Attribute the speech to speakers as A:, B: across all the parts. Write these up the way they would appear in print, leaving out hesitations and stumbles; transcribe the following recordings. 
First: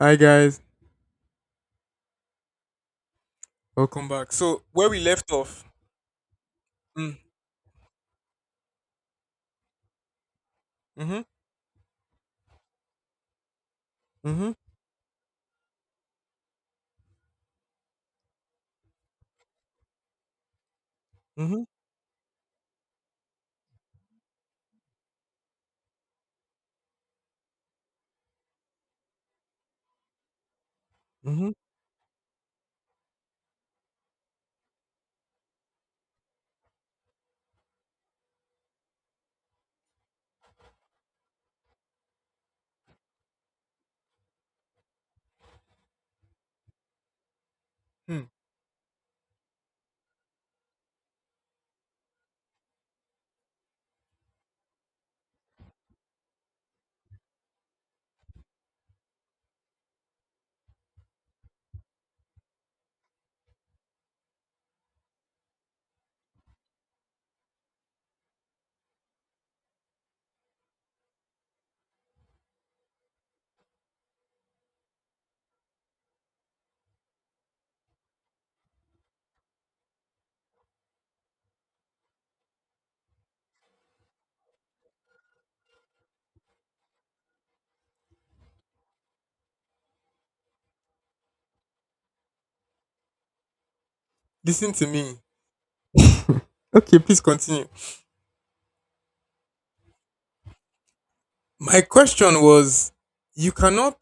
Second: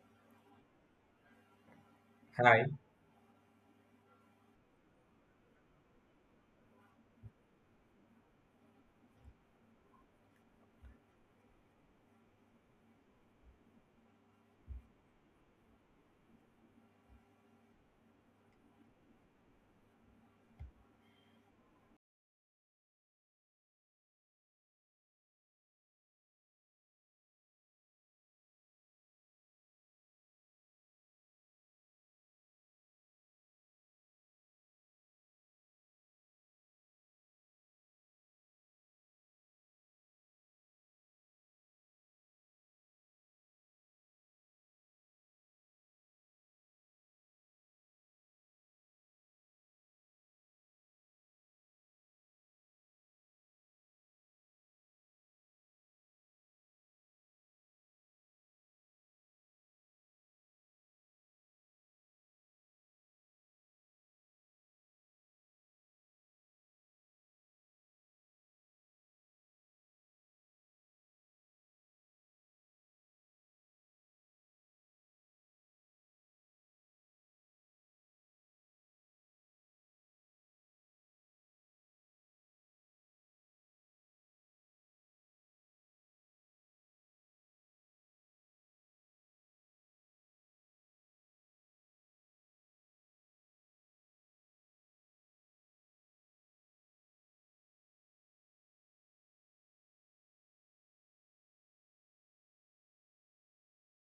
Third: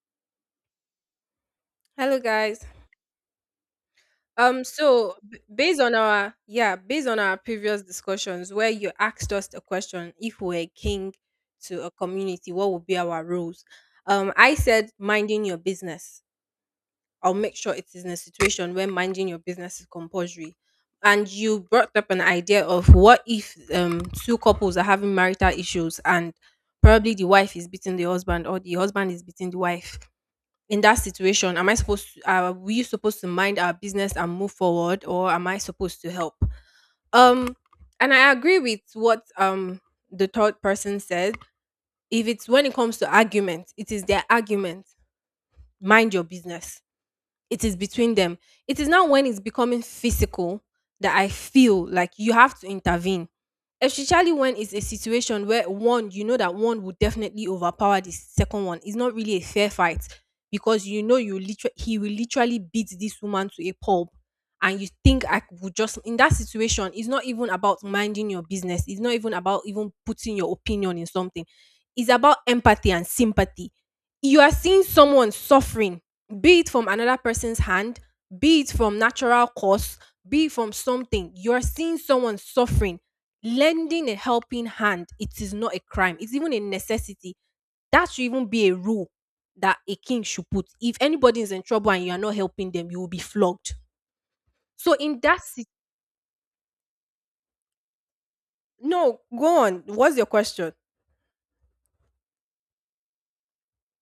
A: Hi guys,
B: Hello guys.
C: Hi.
A: welcome back. So where we left off.
B: Based
A: Mm.
B: on our previous discussions where you asked us the question, if we were a king
A: Mhm.
B: to a community, what would be our roles?
A: Mhm.
B: I said minding your business. I'll make sure it is in a situation where minding your business is compulsory. And you
A: Mhm.
B: brought up an idea of what if two couples are having marital issues and probably the wife is beating the husband or the husband is beating the wife. In that
A: Mhm.
B: situation am I supposed to are we supposed to mind our business and move forward, or am I supposed to help? um and I agree with what the third person said. If it's, when it comes to argument, it is their argument. Mind your business, it is between
A: Mm.
B: them. It is now when it's becoming physical that I feel like you have to intervene, especially when it's a situation where one, you know that one will definitely overpower the second one. It's not really a fair fight, because you know, you literally, he will literally beat this woman to a pulp. And you think I would just, in that situation, it's not even about minding your business, it's not even about even putting your opinion in something. It's about empathy and sympathy. You are seeing someone suffering, be it from another person's hand, be it from natural cause, be it from something. You're seeing someone suffering. Lending a helping hand, it is not a crime. It's even a necessity. That should even be a rule that a king should put. If anybody is in trouble and you are not helping them, you will be flogged.
A: Listen to
B: So
A: me.
B: in that sit-
A: Okay, please continue.
B: no, go on. What's your question?
A: My question was, you cannot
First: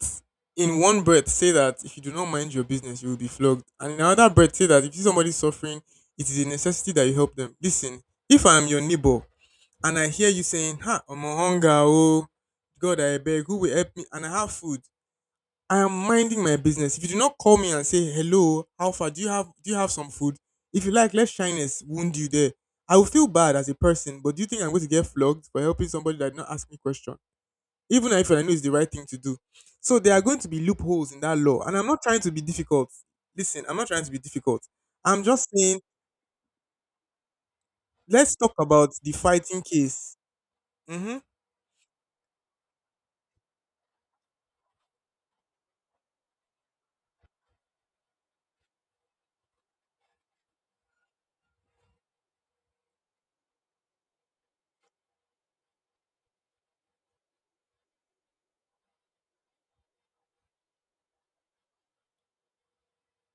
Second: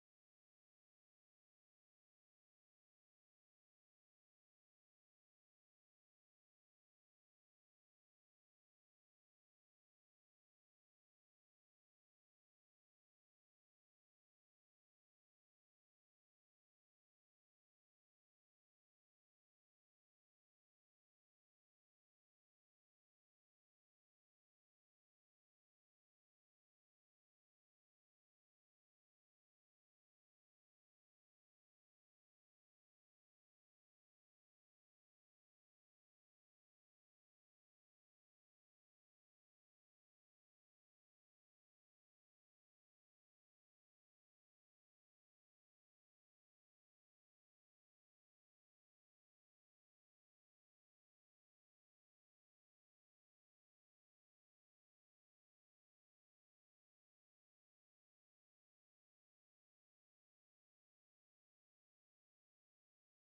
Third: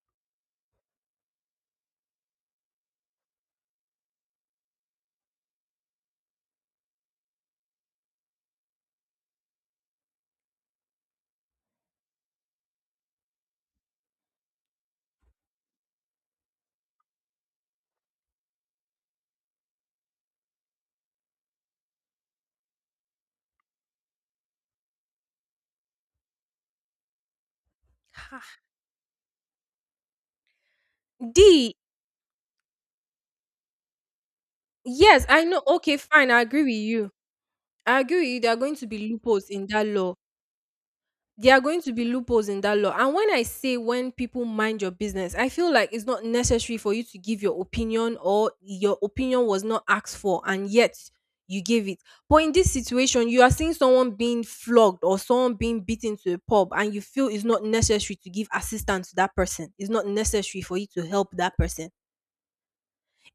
A: in one breath say that if you do not mind your business, you will be flogged, and in another breath say that if you see somebody suffering, it is a necessity that you help them. Listen, if I am your neighbor and I hear you saying, "Ha, I'm on hunger, oh God, I beg, who will help me?" and I have food, I am minding my business. If you do not call me and say, "Hello, how far, do you have some food?" If you like, let shyness wound you there. I will feel bad as a person, but do you think I'm going to get flogged for helping somebody that did not ask me question? Even if I know it's
B: Ah,
A: the right thing to do. So there are going to be loopholes in that law.
B: D,
A: And I'm not trying to be difficult. Listen, I'm not trying to be difficult. I'm
B: yes, I
A: just
B: know.
A: saying,
B: Okay, fine. I agree with you. I agree with
A: let's
B: you. There
A: talk
B: are going to
A: about
B: be
A: the
B: loopholes
A: fighting
B: in that law.
A: case. Mm-hmm.
B: There are going to be loopholes in that law. And when I say when people mind your business, I feel like it's not necessary for you to give your opinion, or your opinion was not asked for and yet you gave it. But in this situation, you are seeing someone being flogged or someone being beaten to a pub, and you feel it's not necessary to give assistance to that person. It's not necessary for you to help that person.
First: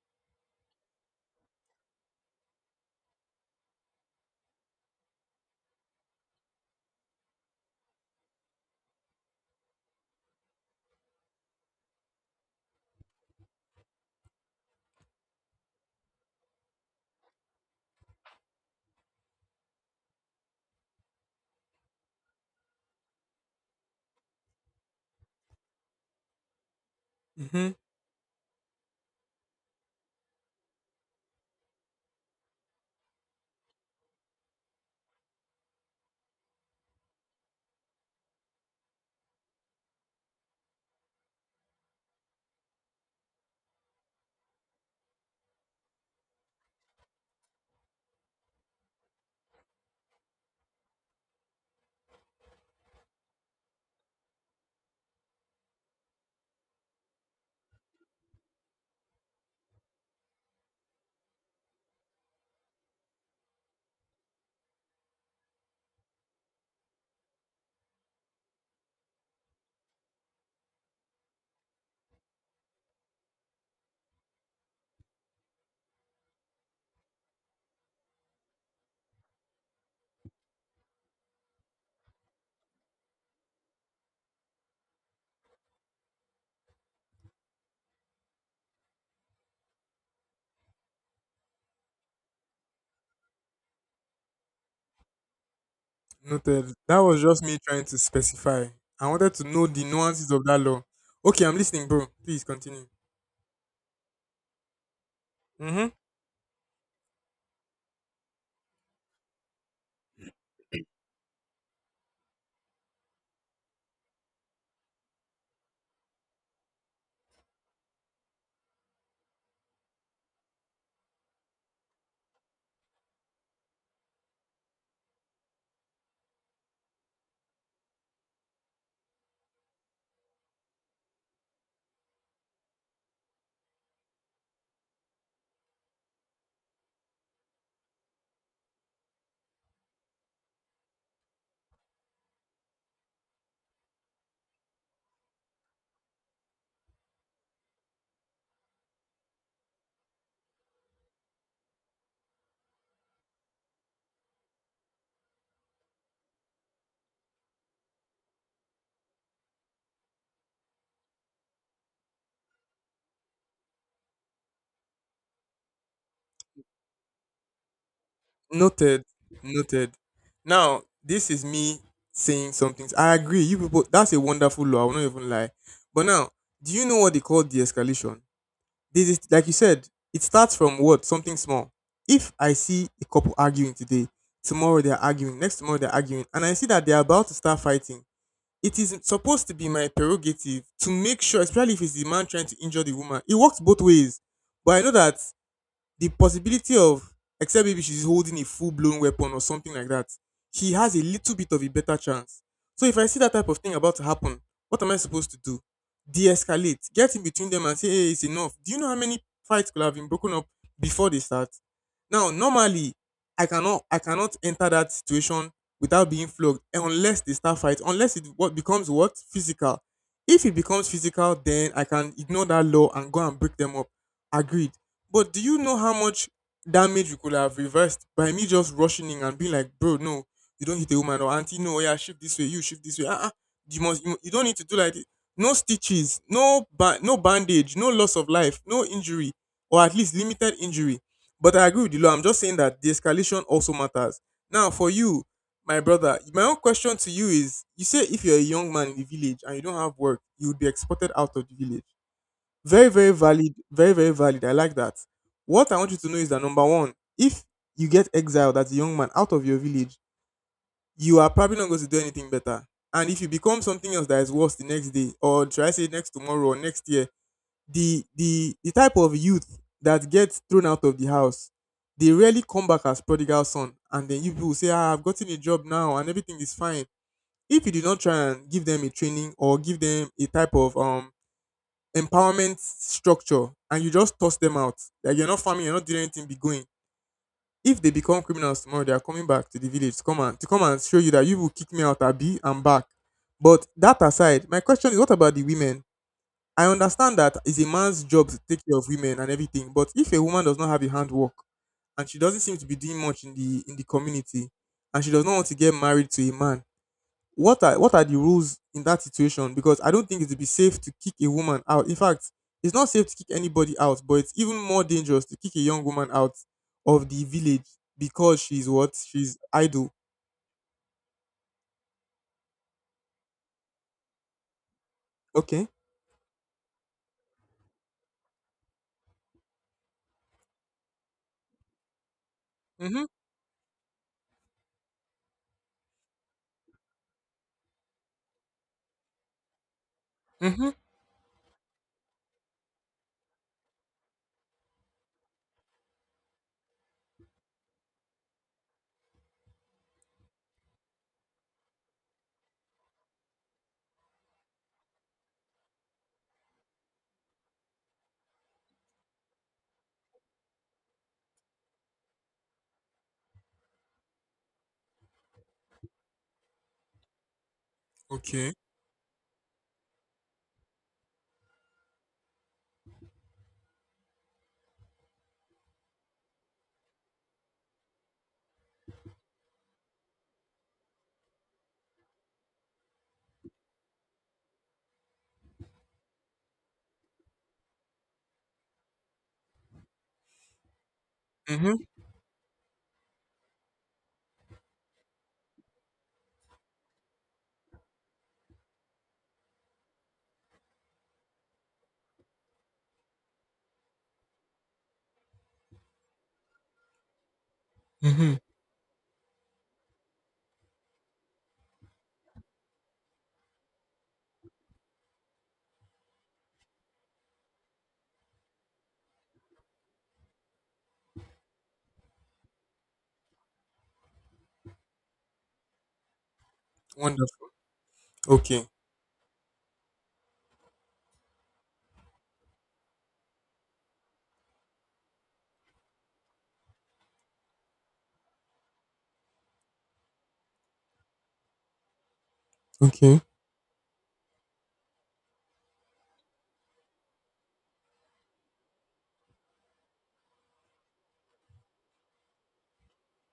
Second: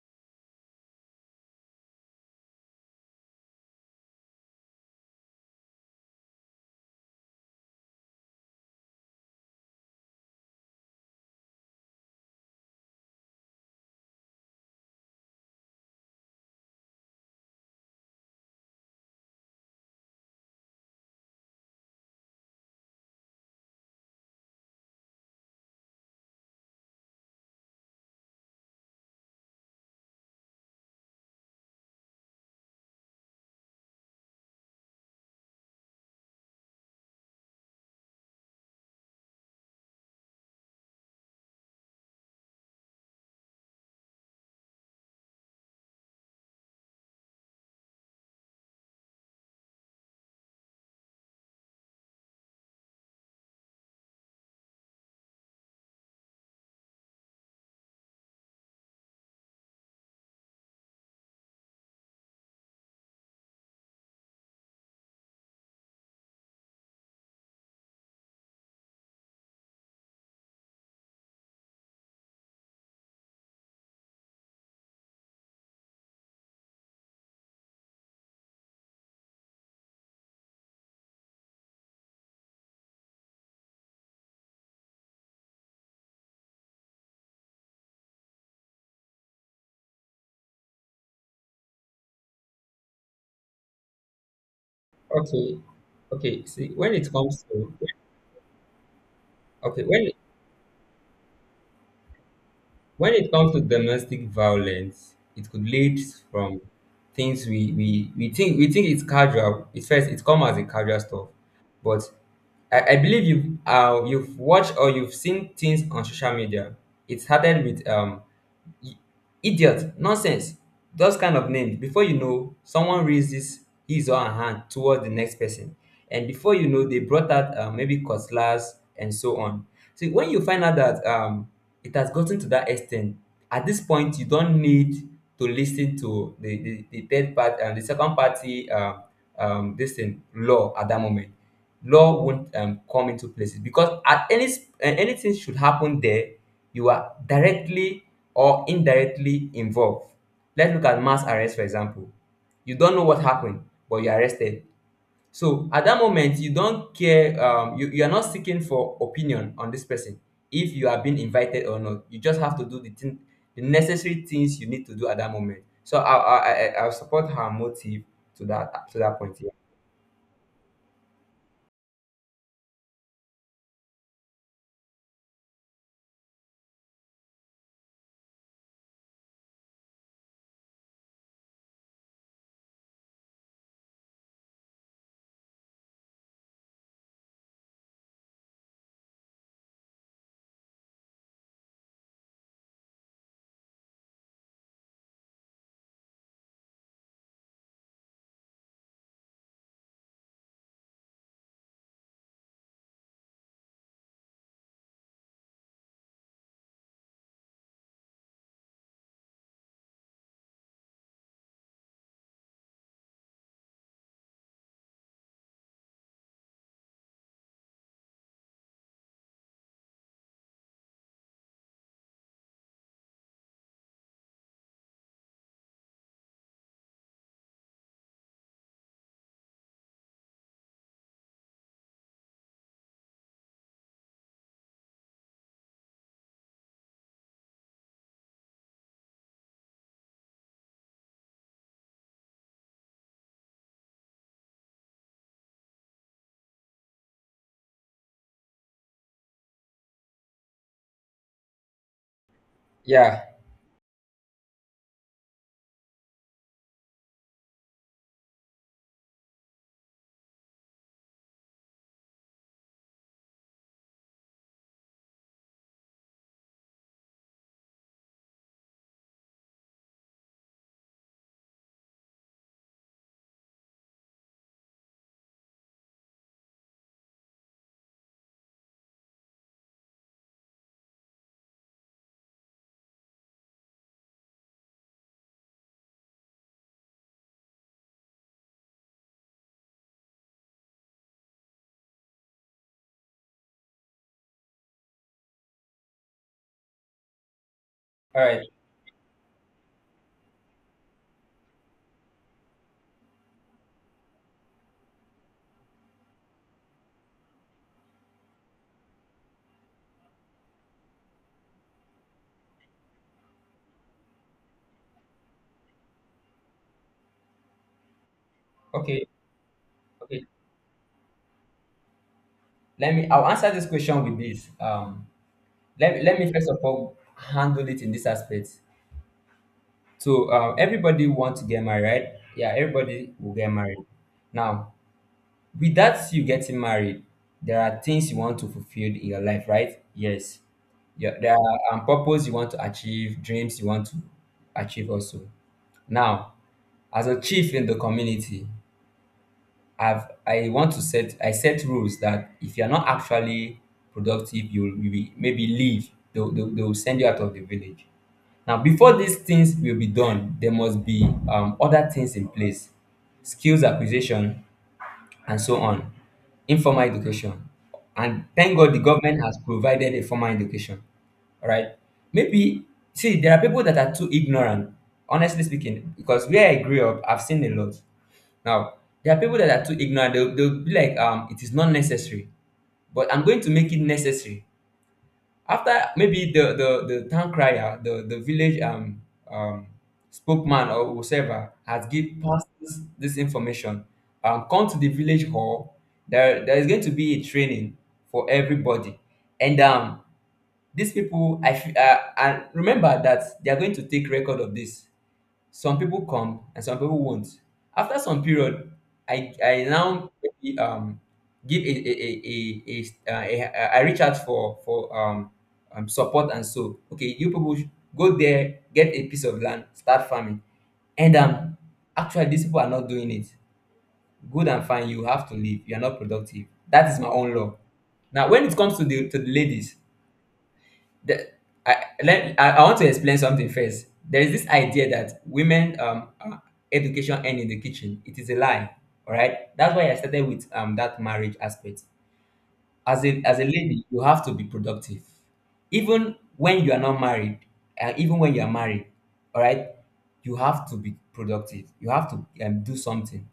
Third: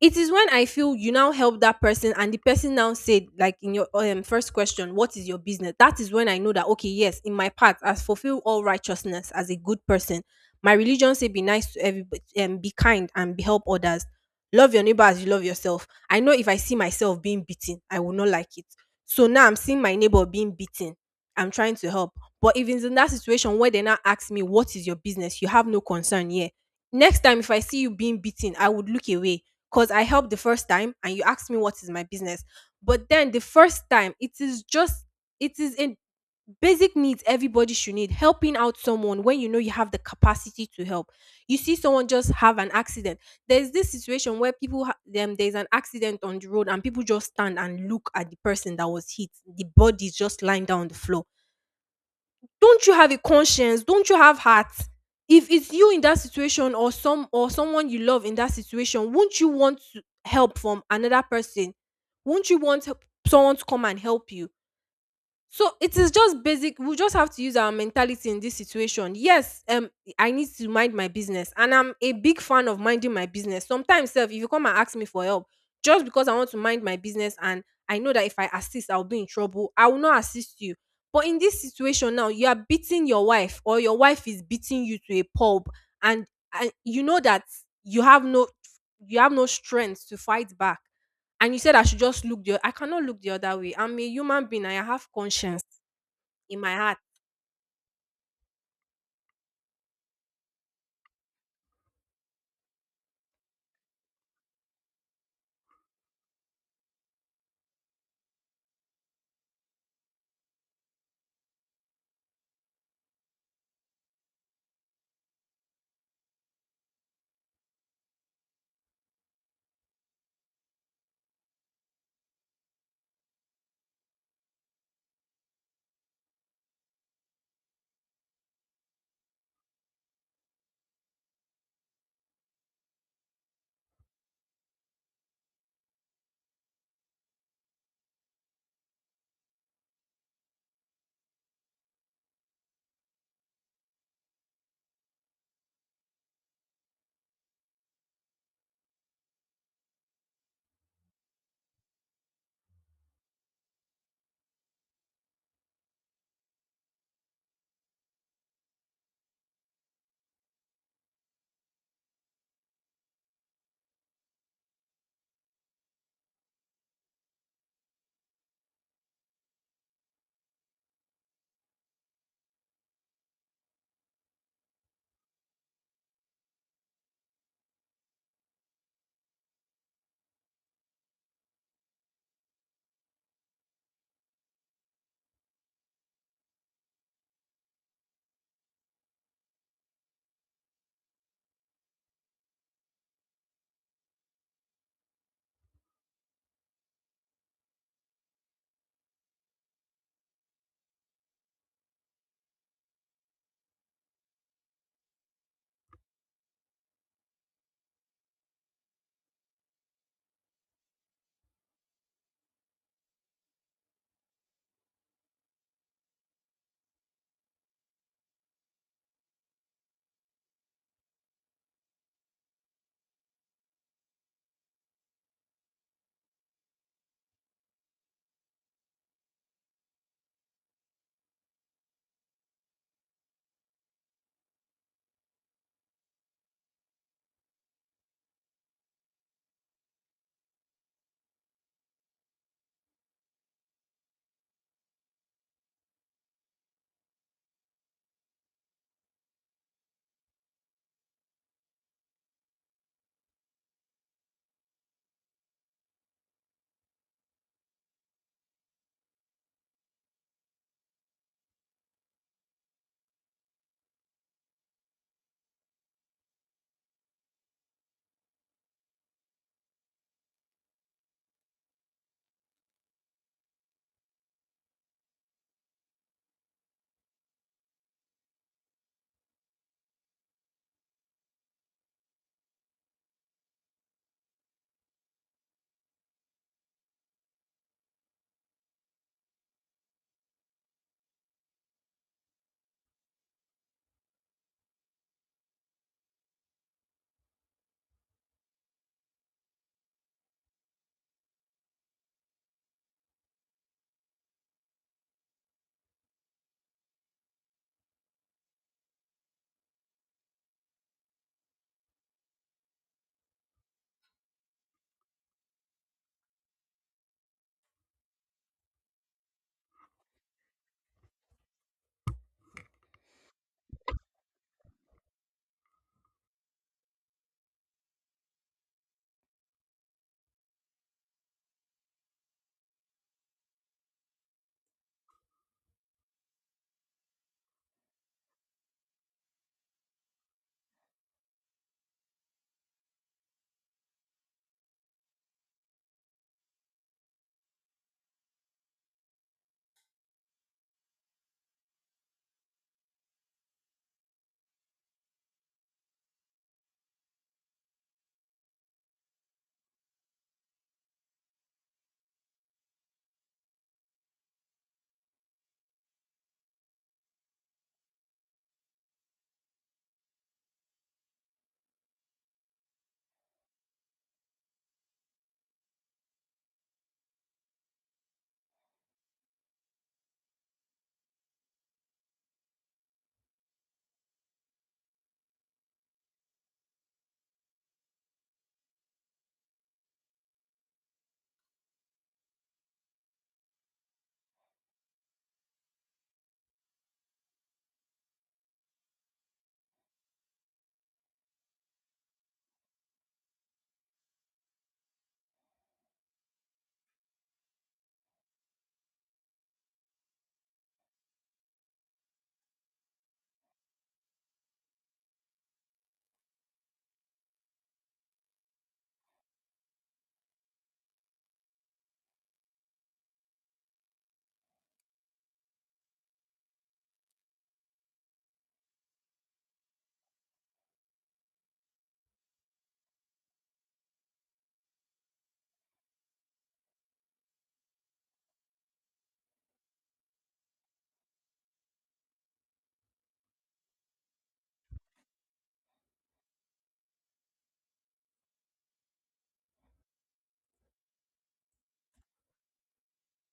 B: It is when I feel you now help that person, and the person now said, like in your first question, what is your business? That is when I know that, okay, yes, in my part, as fulfill all righteousness as a good person. My religion say, be nice to everybody, be kind, and be help others. Love your neighbor as you love yourself. I know if I see myself being beaten, I will not like it. So now I'm seeing my neighbor being beaten. I'm trying to help. But if it's in that situation where they now ask me, what is your business? You have no concern here. Next time, if I
A: Mm-hmm.
B: see you being beaten, I would look away, because I helped the first time and you asked me what is my business. But then the first time, it is just, it is in basic needs. Everybody should need helping out someone when you know you have the capacity to help. You see someone just have an accident. There's this situation where people ha- them there's an accident on the road and people just stand and look at the person that was hit. The body is just lying down on the floor. Don't you have a conscience? Don't you have heart? If it's you in that situation, or some or someone you love in that situation, won't you want to help from another person? Won't you want help- someone to come and help you? So it is just basic. We just have to use our mentality in this situation. Yes, I need to mind my business, and I'm a big fan of minding my business. Sometimes, self, if you come and ask me for help, just because I want to mind my business, and I know that if I assist, I'll be in trouble, I will not assist you. But in this situation now, you are beating your wife, or your wife is beating you to a pulp, and and you know that you have no you have no strength to fight back. And you said I should just look the. I cannot look the other way. I'm a human being. I have
C: Okay.
B: conscience
C: Okay.
B: in
C: See,
A: Noted.
B: my
C: when
B: heart.
A: That
C: it
A: was just
C: comes
A: me
C: to
A: trying to specify. I wanted to know the
C: okay, when
A: nuances of that law. Okay, I'm listening, bro. Please continue.
C: when it comes to domestic violence, it could
A: Mm-hmm.
C: lead from things we think it's casual. It's first it come as a casual stuff, but I believe you've watched or you've seen things on social media. It started with idiot, nonsense, those kind of names before you know someone raises his or her hand towards the next person, and before you know they brought out maybe cutlass and so on. See, when you find out that it has gotten to that extent, at this point you don't need to listen to the third part and the second party. This thing law at that moment, law won't come into places, because at anything should happen there, you are directly or indirectly involved. Let's look at mass arrest, for example. You don't know what happened, but you're arrested. So at that moment you don't care. You are not seeking for opinion on this person. If you are being invited or not, you just have to do the thing, the necessary things you need to do at that moment. So I'll support her motive to that to
A: Noted.
C: that point. Yeah.
A: Noted. Now, this is me saying something. I agree. You people, that's a wonderful law. I will not even lie. But now, do you know what they call de-escalation? This is like you said. It starts from what something small. If I see a couple arguing today, tomorrow they're arguing, next tomorrow they're arguing, and I see that they're about to start fighting. It is supposed to be my prerogative to make sure, especially if it's the man trying to injure the woman. It works both ways. But I know that the possibility of, except maybe she's holding a full blown weapon or something like that, he has a little bit of a better chance. So if I see that type of thing about to happen, what am I supposed to do? De-escalate, get in between them and say, "Hey, it's enough." Do you know how many fights could have been broken up before they start? Now, normally, I cannot enter that situation without being flogged unless they start fight. Unless it what becomes what physical. If it becomes physical, then I can ignore that law and go and break them up. Agreed. But do you know how much damage you could have reversed by me just rushing in and being like, "Bro, no, you don't hit a woman," or, "Auntie, no, yeah, shift this way, you shift this way. Uh-uh. You don't need to do like this." No stitches, no bandage, no loss of life, no injury, or at least limited injury. But I agree with the law. I'm just saying that the escalation also matters. Now, for you, my brother, my own question to you is, you say if you're a young man in the village and you don't have work, you would be exported out of the village. Very, very
C: Yeah.
A: valid. Very, very valid. I like that. What I want you to know is that, number one, if you get exiled as a young man out of your village, you are probably not going to do anything better. And if you become something else that is worse the next day, or should I say next tomorrow or next year, the type of youth that gets thrown out of the house, they rarely come back as prodigal son. And then you people say, "Ah, I've gotten a job now and everything is fine." If you do not try and give them a training or give them a type of empowerment structure and you just toss them out. Like, you're not farming, you're not doing anything, be going. If they become criminals tomorrow, they are coming back to the village to come and show you that you will kick me out. Abi, I'm back. But that aside, my question is, what about the women? I understand that it's a man's
C: All
A: job to
C: right.
A: take care of women and everything, but if a woman does not have a handwork and she doesn't seem to be doing much in the community and she does not want to get married to a man, what are the rules in that situation? Because I don't think it would be safe to kick a woman out. In fact, it's not safe to kick anybody out, but it's even more dangerous to kick a young woman out of the village because she's what
C: Okay.
A: she's idle.
C: Okay. let me I'll answer this question with this. um
A: Okay.
C: let, let me first of all handle it in this aspect. So, everybody wants to get married, right? Yeah,
A: Mhm.
C: everybody will get married. Now, without you getting married, there are things you want to fulfill in your life, right? Yes.
A: Mhm.
C: Yeah, there are purpose you want to achieve, dreams you want to achieve also. Now, as a chief in the community, I want to set rules that if you're not actually productive, you'll maybe leave. They'll send you out of the village. Now, before these things will be done, there must be other things in place. Skills acquisition, and so on. Informal education. And
A: Okay.
C: thank God the government has provided a formal education. All right. Maybe, see, there are people that are too ignorant, honestly speaking, because where I grew up, I've seen a lot. Now, there are people that are too ignorant. They'll be like, it is not necessary. But I'm going to make it necessary after maybe the town crier, the village um spokesman, or whoever
A: Mhm.
C: has give passes this information. Come to the village hall. There is going to be a training for everybody. And these people, I feel, and remember that they are going to take record of this. Some people come and some people won't. After some
A: Mhm.
C: period, I now, maybe, give a, I reach out for support. And so, okay, you people should go there, get a piece of land, start farming. And actually, these people are not doing it good. And fine, you have to leave. You are not productive. That is my own
A: Wonderful.
C: law. Now, when it
A: Okay.
C: comes to the ladies, the, I, let, I want to explain something first. There is this idea that women education end in the kitchen. It is a lie. All right. That's why I started with that marriage aspect. as
A: Okay.
C: a as a lady, you have to be productive even when you are not married and even when you are married. All right, you have to be productive. You have to do something.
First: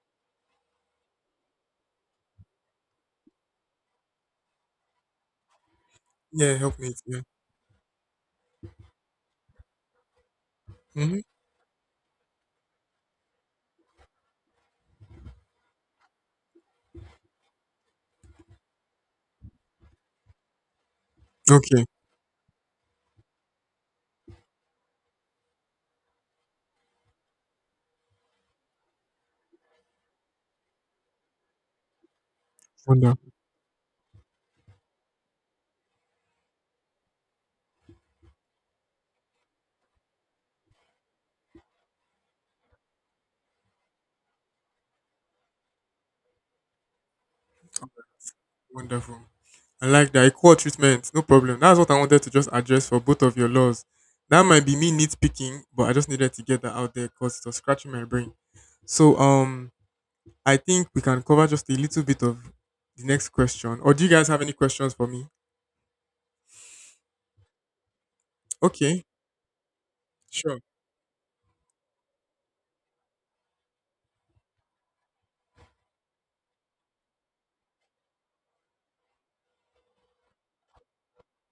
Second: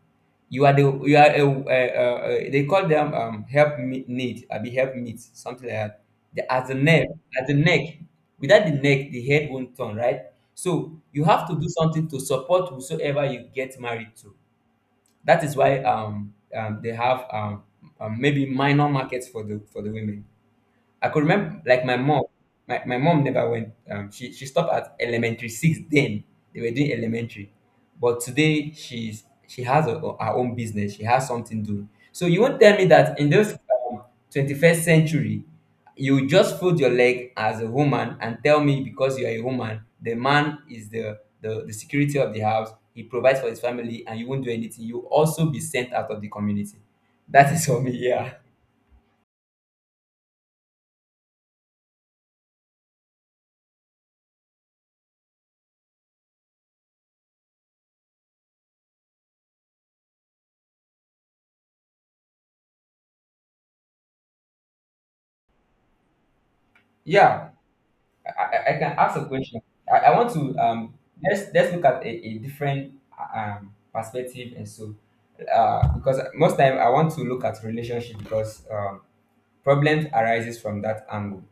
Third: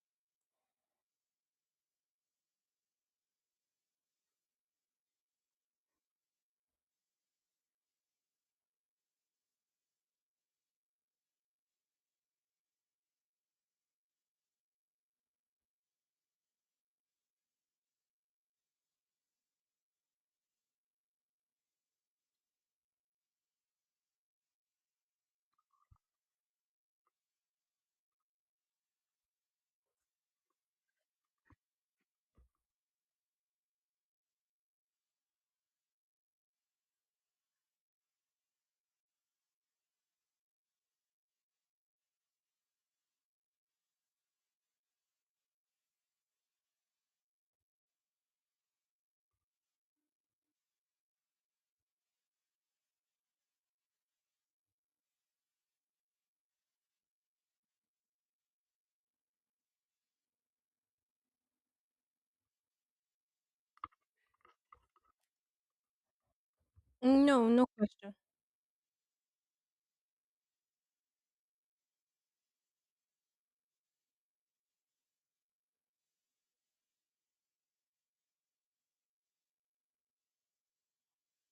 C: You are, they call them, help me, need I be, help meet, something like that.
A: Yeah,
C: At the
A: help me.
C: neck,
A: Yeah.
C: at the neck. Without the neck, the head won't turn, right? So
A: Mhm.
C: you have to do something to support whosoever you get married to. That is why they have maybe minor markets for the women. I could remember,
A: Okay.
C: like my mom, my mom never went. She stopped at elementary six. Then they were doing elementary, but today she has her own business. She has something doing. So you won't tell me that in
A: Wonderful.
C: this 21st century, you just fold your leg as a woman and tell me, because you are a woman, the man is the security of the house. He provides for his family, and you won't do anything. You will also be sent out of the community. That is for me. Yeah.
A: Wonderful. I like that. Equal treatment, no problem. That's what I wanted to just address for both of your laws. That might be me nitpicking, but I just needed to get that out there because it was scratching my brain. So I think we can cover just a little bit of the next question. Or do you guys have any questions for me?
B: No,
C: Yeah.
B: no question.
C: I can
A: Okay,
C: ask a question. I want to
A: sure.
C: let's look at a different perspective. And so, because most time I want to look at relationship, because problems arises from that angle.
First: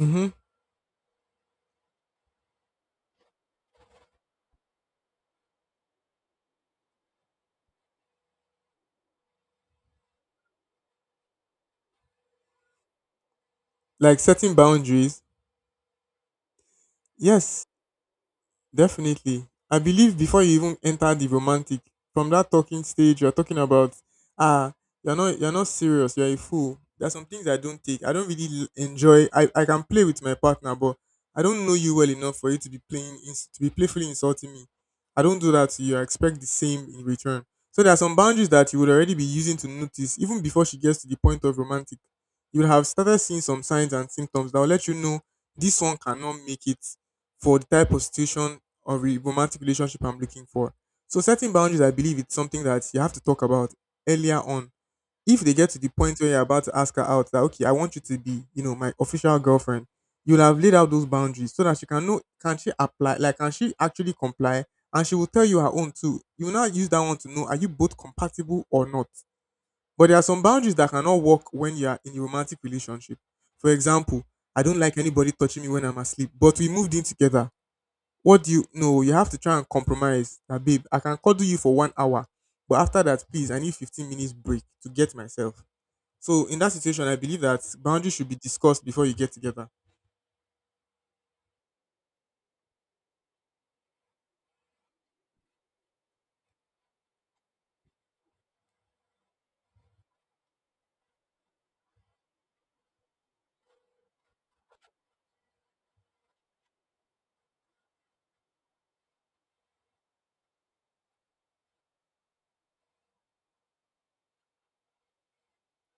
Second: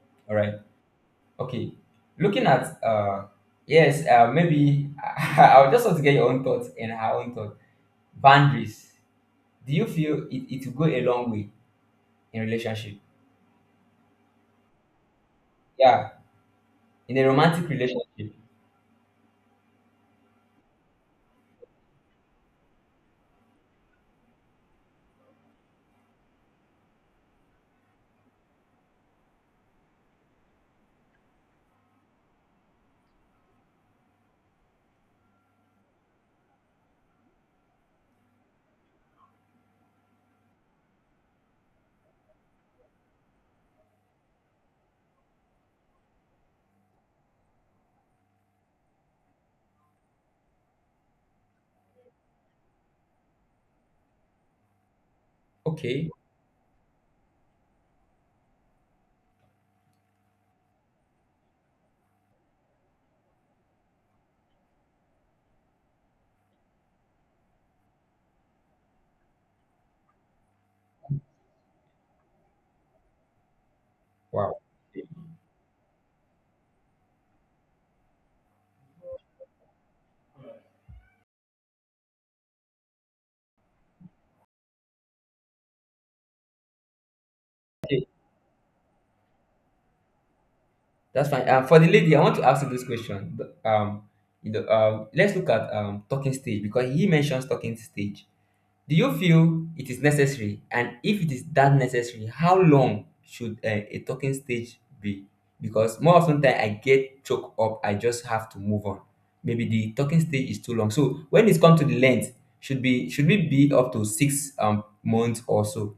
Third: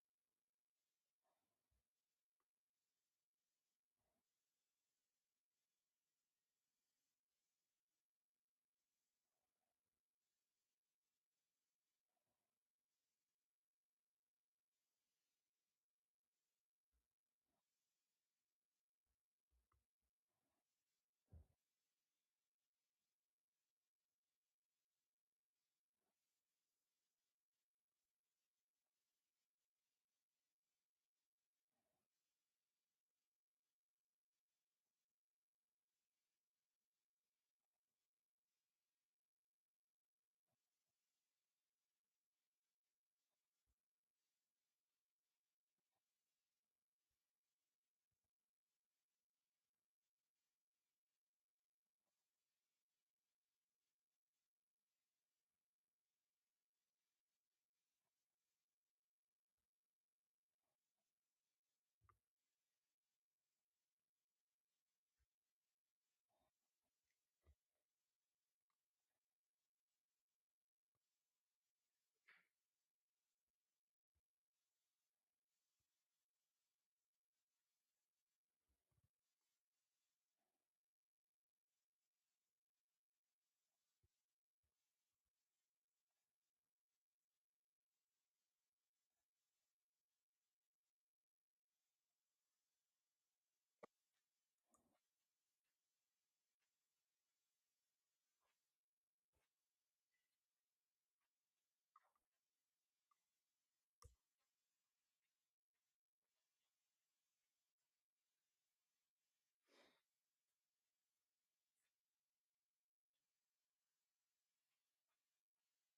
A: Mm-hmm.
C: All right. Okay. Looking at yes, maybe I would just want to get your own thoughts and her own thought. Boundaries. Do you feel it will go a long way in relationship?
A: Like setting boundaries.
C: Yeah, in a
A: Yes,
C: romantic relationship.
A: definitely. I believe before you even enter the romantic, from that talking stage, you're talking about, ah, you're not serious. You're a fool. There are some things I don't take. I don't really enjoy. I can play with my partner, but I don't know you well enough for you to be playing, to be playfully insulting me. I don't do that to you. I expect the same in return. So there are some boundaries that you would already be using to notice, even before she gets to the point of romantic. You would have started seeing some signs and symptoms that will let you know this one cannot make it for the type of situation or a romantic relationship I'm looking for. So setting boundaries, I believe it's something that you have to talk about earlier on. If they get to the
C: Okay.
A: point where you're about to ask her out, that, okay, I want you to be, you know, my official girlfriend, you'll have laid out those boundaries so that she can know, can she apply, like can she actually comply, and she will tell you her own too. You will now use that one to know are you both compatible or not. But there are some boundaries that cannot work when you are in a romantic relationship. For example,
C: Wow.
A: I don't like anybody touching me when I'm asleep, but we moved in together. What do you No, you have to try and compromise that, babe. I can cuddle you for 1 hour, but after that, please, I need 15 minutes break to get myself. So in that situation, I believe that boundaries should be discussed before you get together.
C: That's fine. For the lady, I want to ask you this question. Let's look at talking stage, because he mentions talking stage. Do you feel it is necessary, and if it is that necessary, how long should a talking stage be? Because more often than I get choked up, I just have to move on. Maybe the talking stage is too long. So when it's come to the length, should we be up to 6 months or so?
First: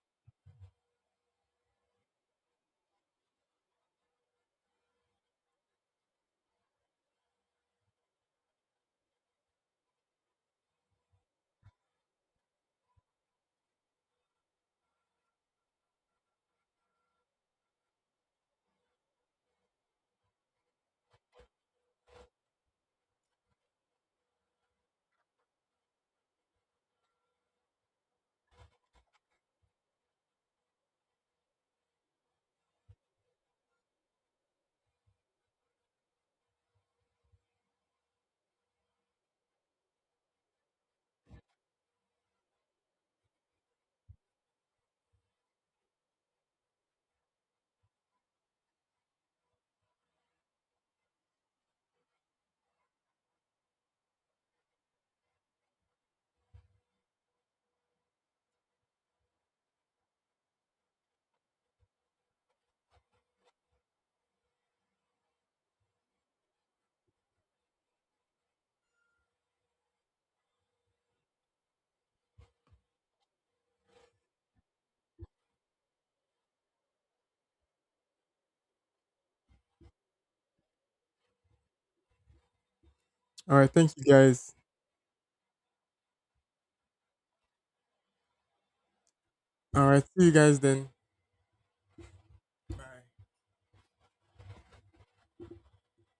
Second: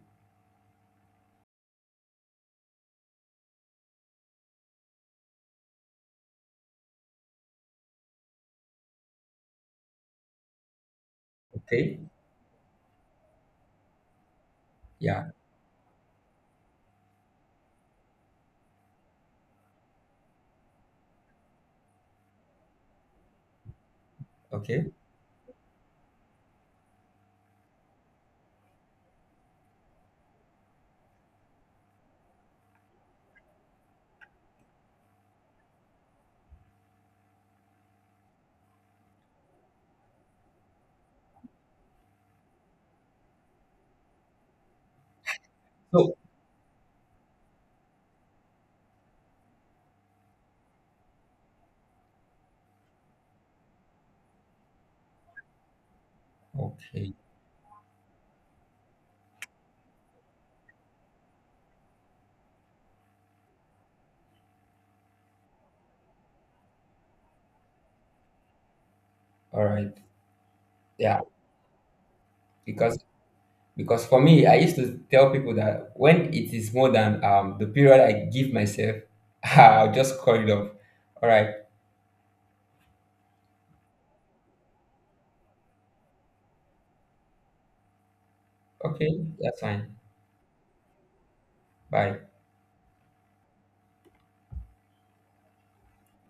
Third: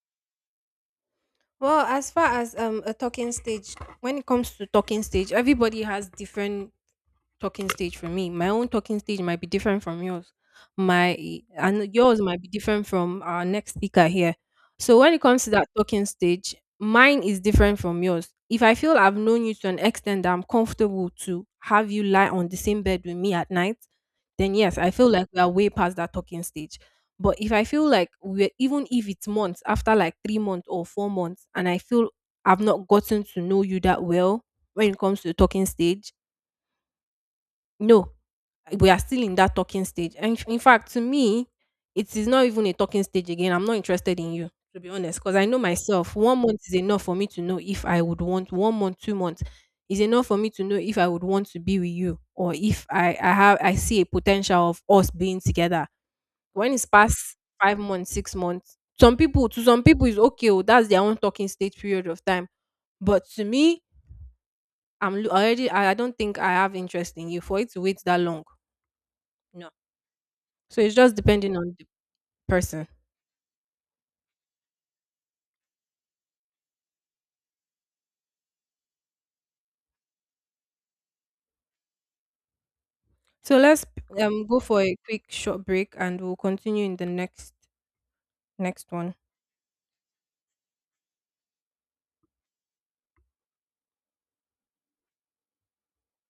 B: Well, as far as a talking stage, when it comes to talking stage, everybody has different talking stage. For me, my own talking stage might be different from yours. My And
C: Okay.
B: yours might be different from our next speaker here. So when it
C: Yeah.
B: comes to that talking stage, mine is different from yours. If I feel I've known you to an extent that I'm comfortable to have you lie on the same bed with me at night, then yes, I
C: Okay.
B: feel like we are way past that talking stage. But if I feel like we're, even if it's months after, like 3 months or 4 months, and I feel I've not gotten to know you that well when it comes to the talking stage, no, we are still in that talking stage. And in fact, to me, it is not even a talking stage again. I'm not interested in you, to be honest, because I know myself.
C: So
B: 1 month is enough for me to know if I would want, 1 month, 2 months is enough for me to know if I would want to be with you, or if I, I have, I see a potential of us being together. When it's
C: okay.
B: past 5 months, 6 months, some people, to some people is okay, oh, that's their own talking stage period of time. But to me, already I don't think I have interest in you for it to wait that long.
C: All
B: No.
C: right.
B: So it's just
C: Yeah.
B: depending on the person.
C: Because Because for me, I used to tell people that when it is more than the period I give myself, I'll just call it off. All right.
A: All
B: So
A: right,
B: let's
A: thank you guys.
B: go for a quick short break and we'll continue in the next one.
C: Okay. That's
A: All
C: fine.
A: right, see you guys then.
C: Bye.
A: Bye.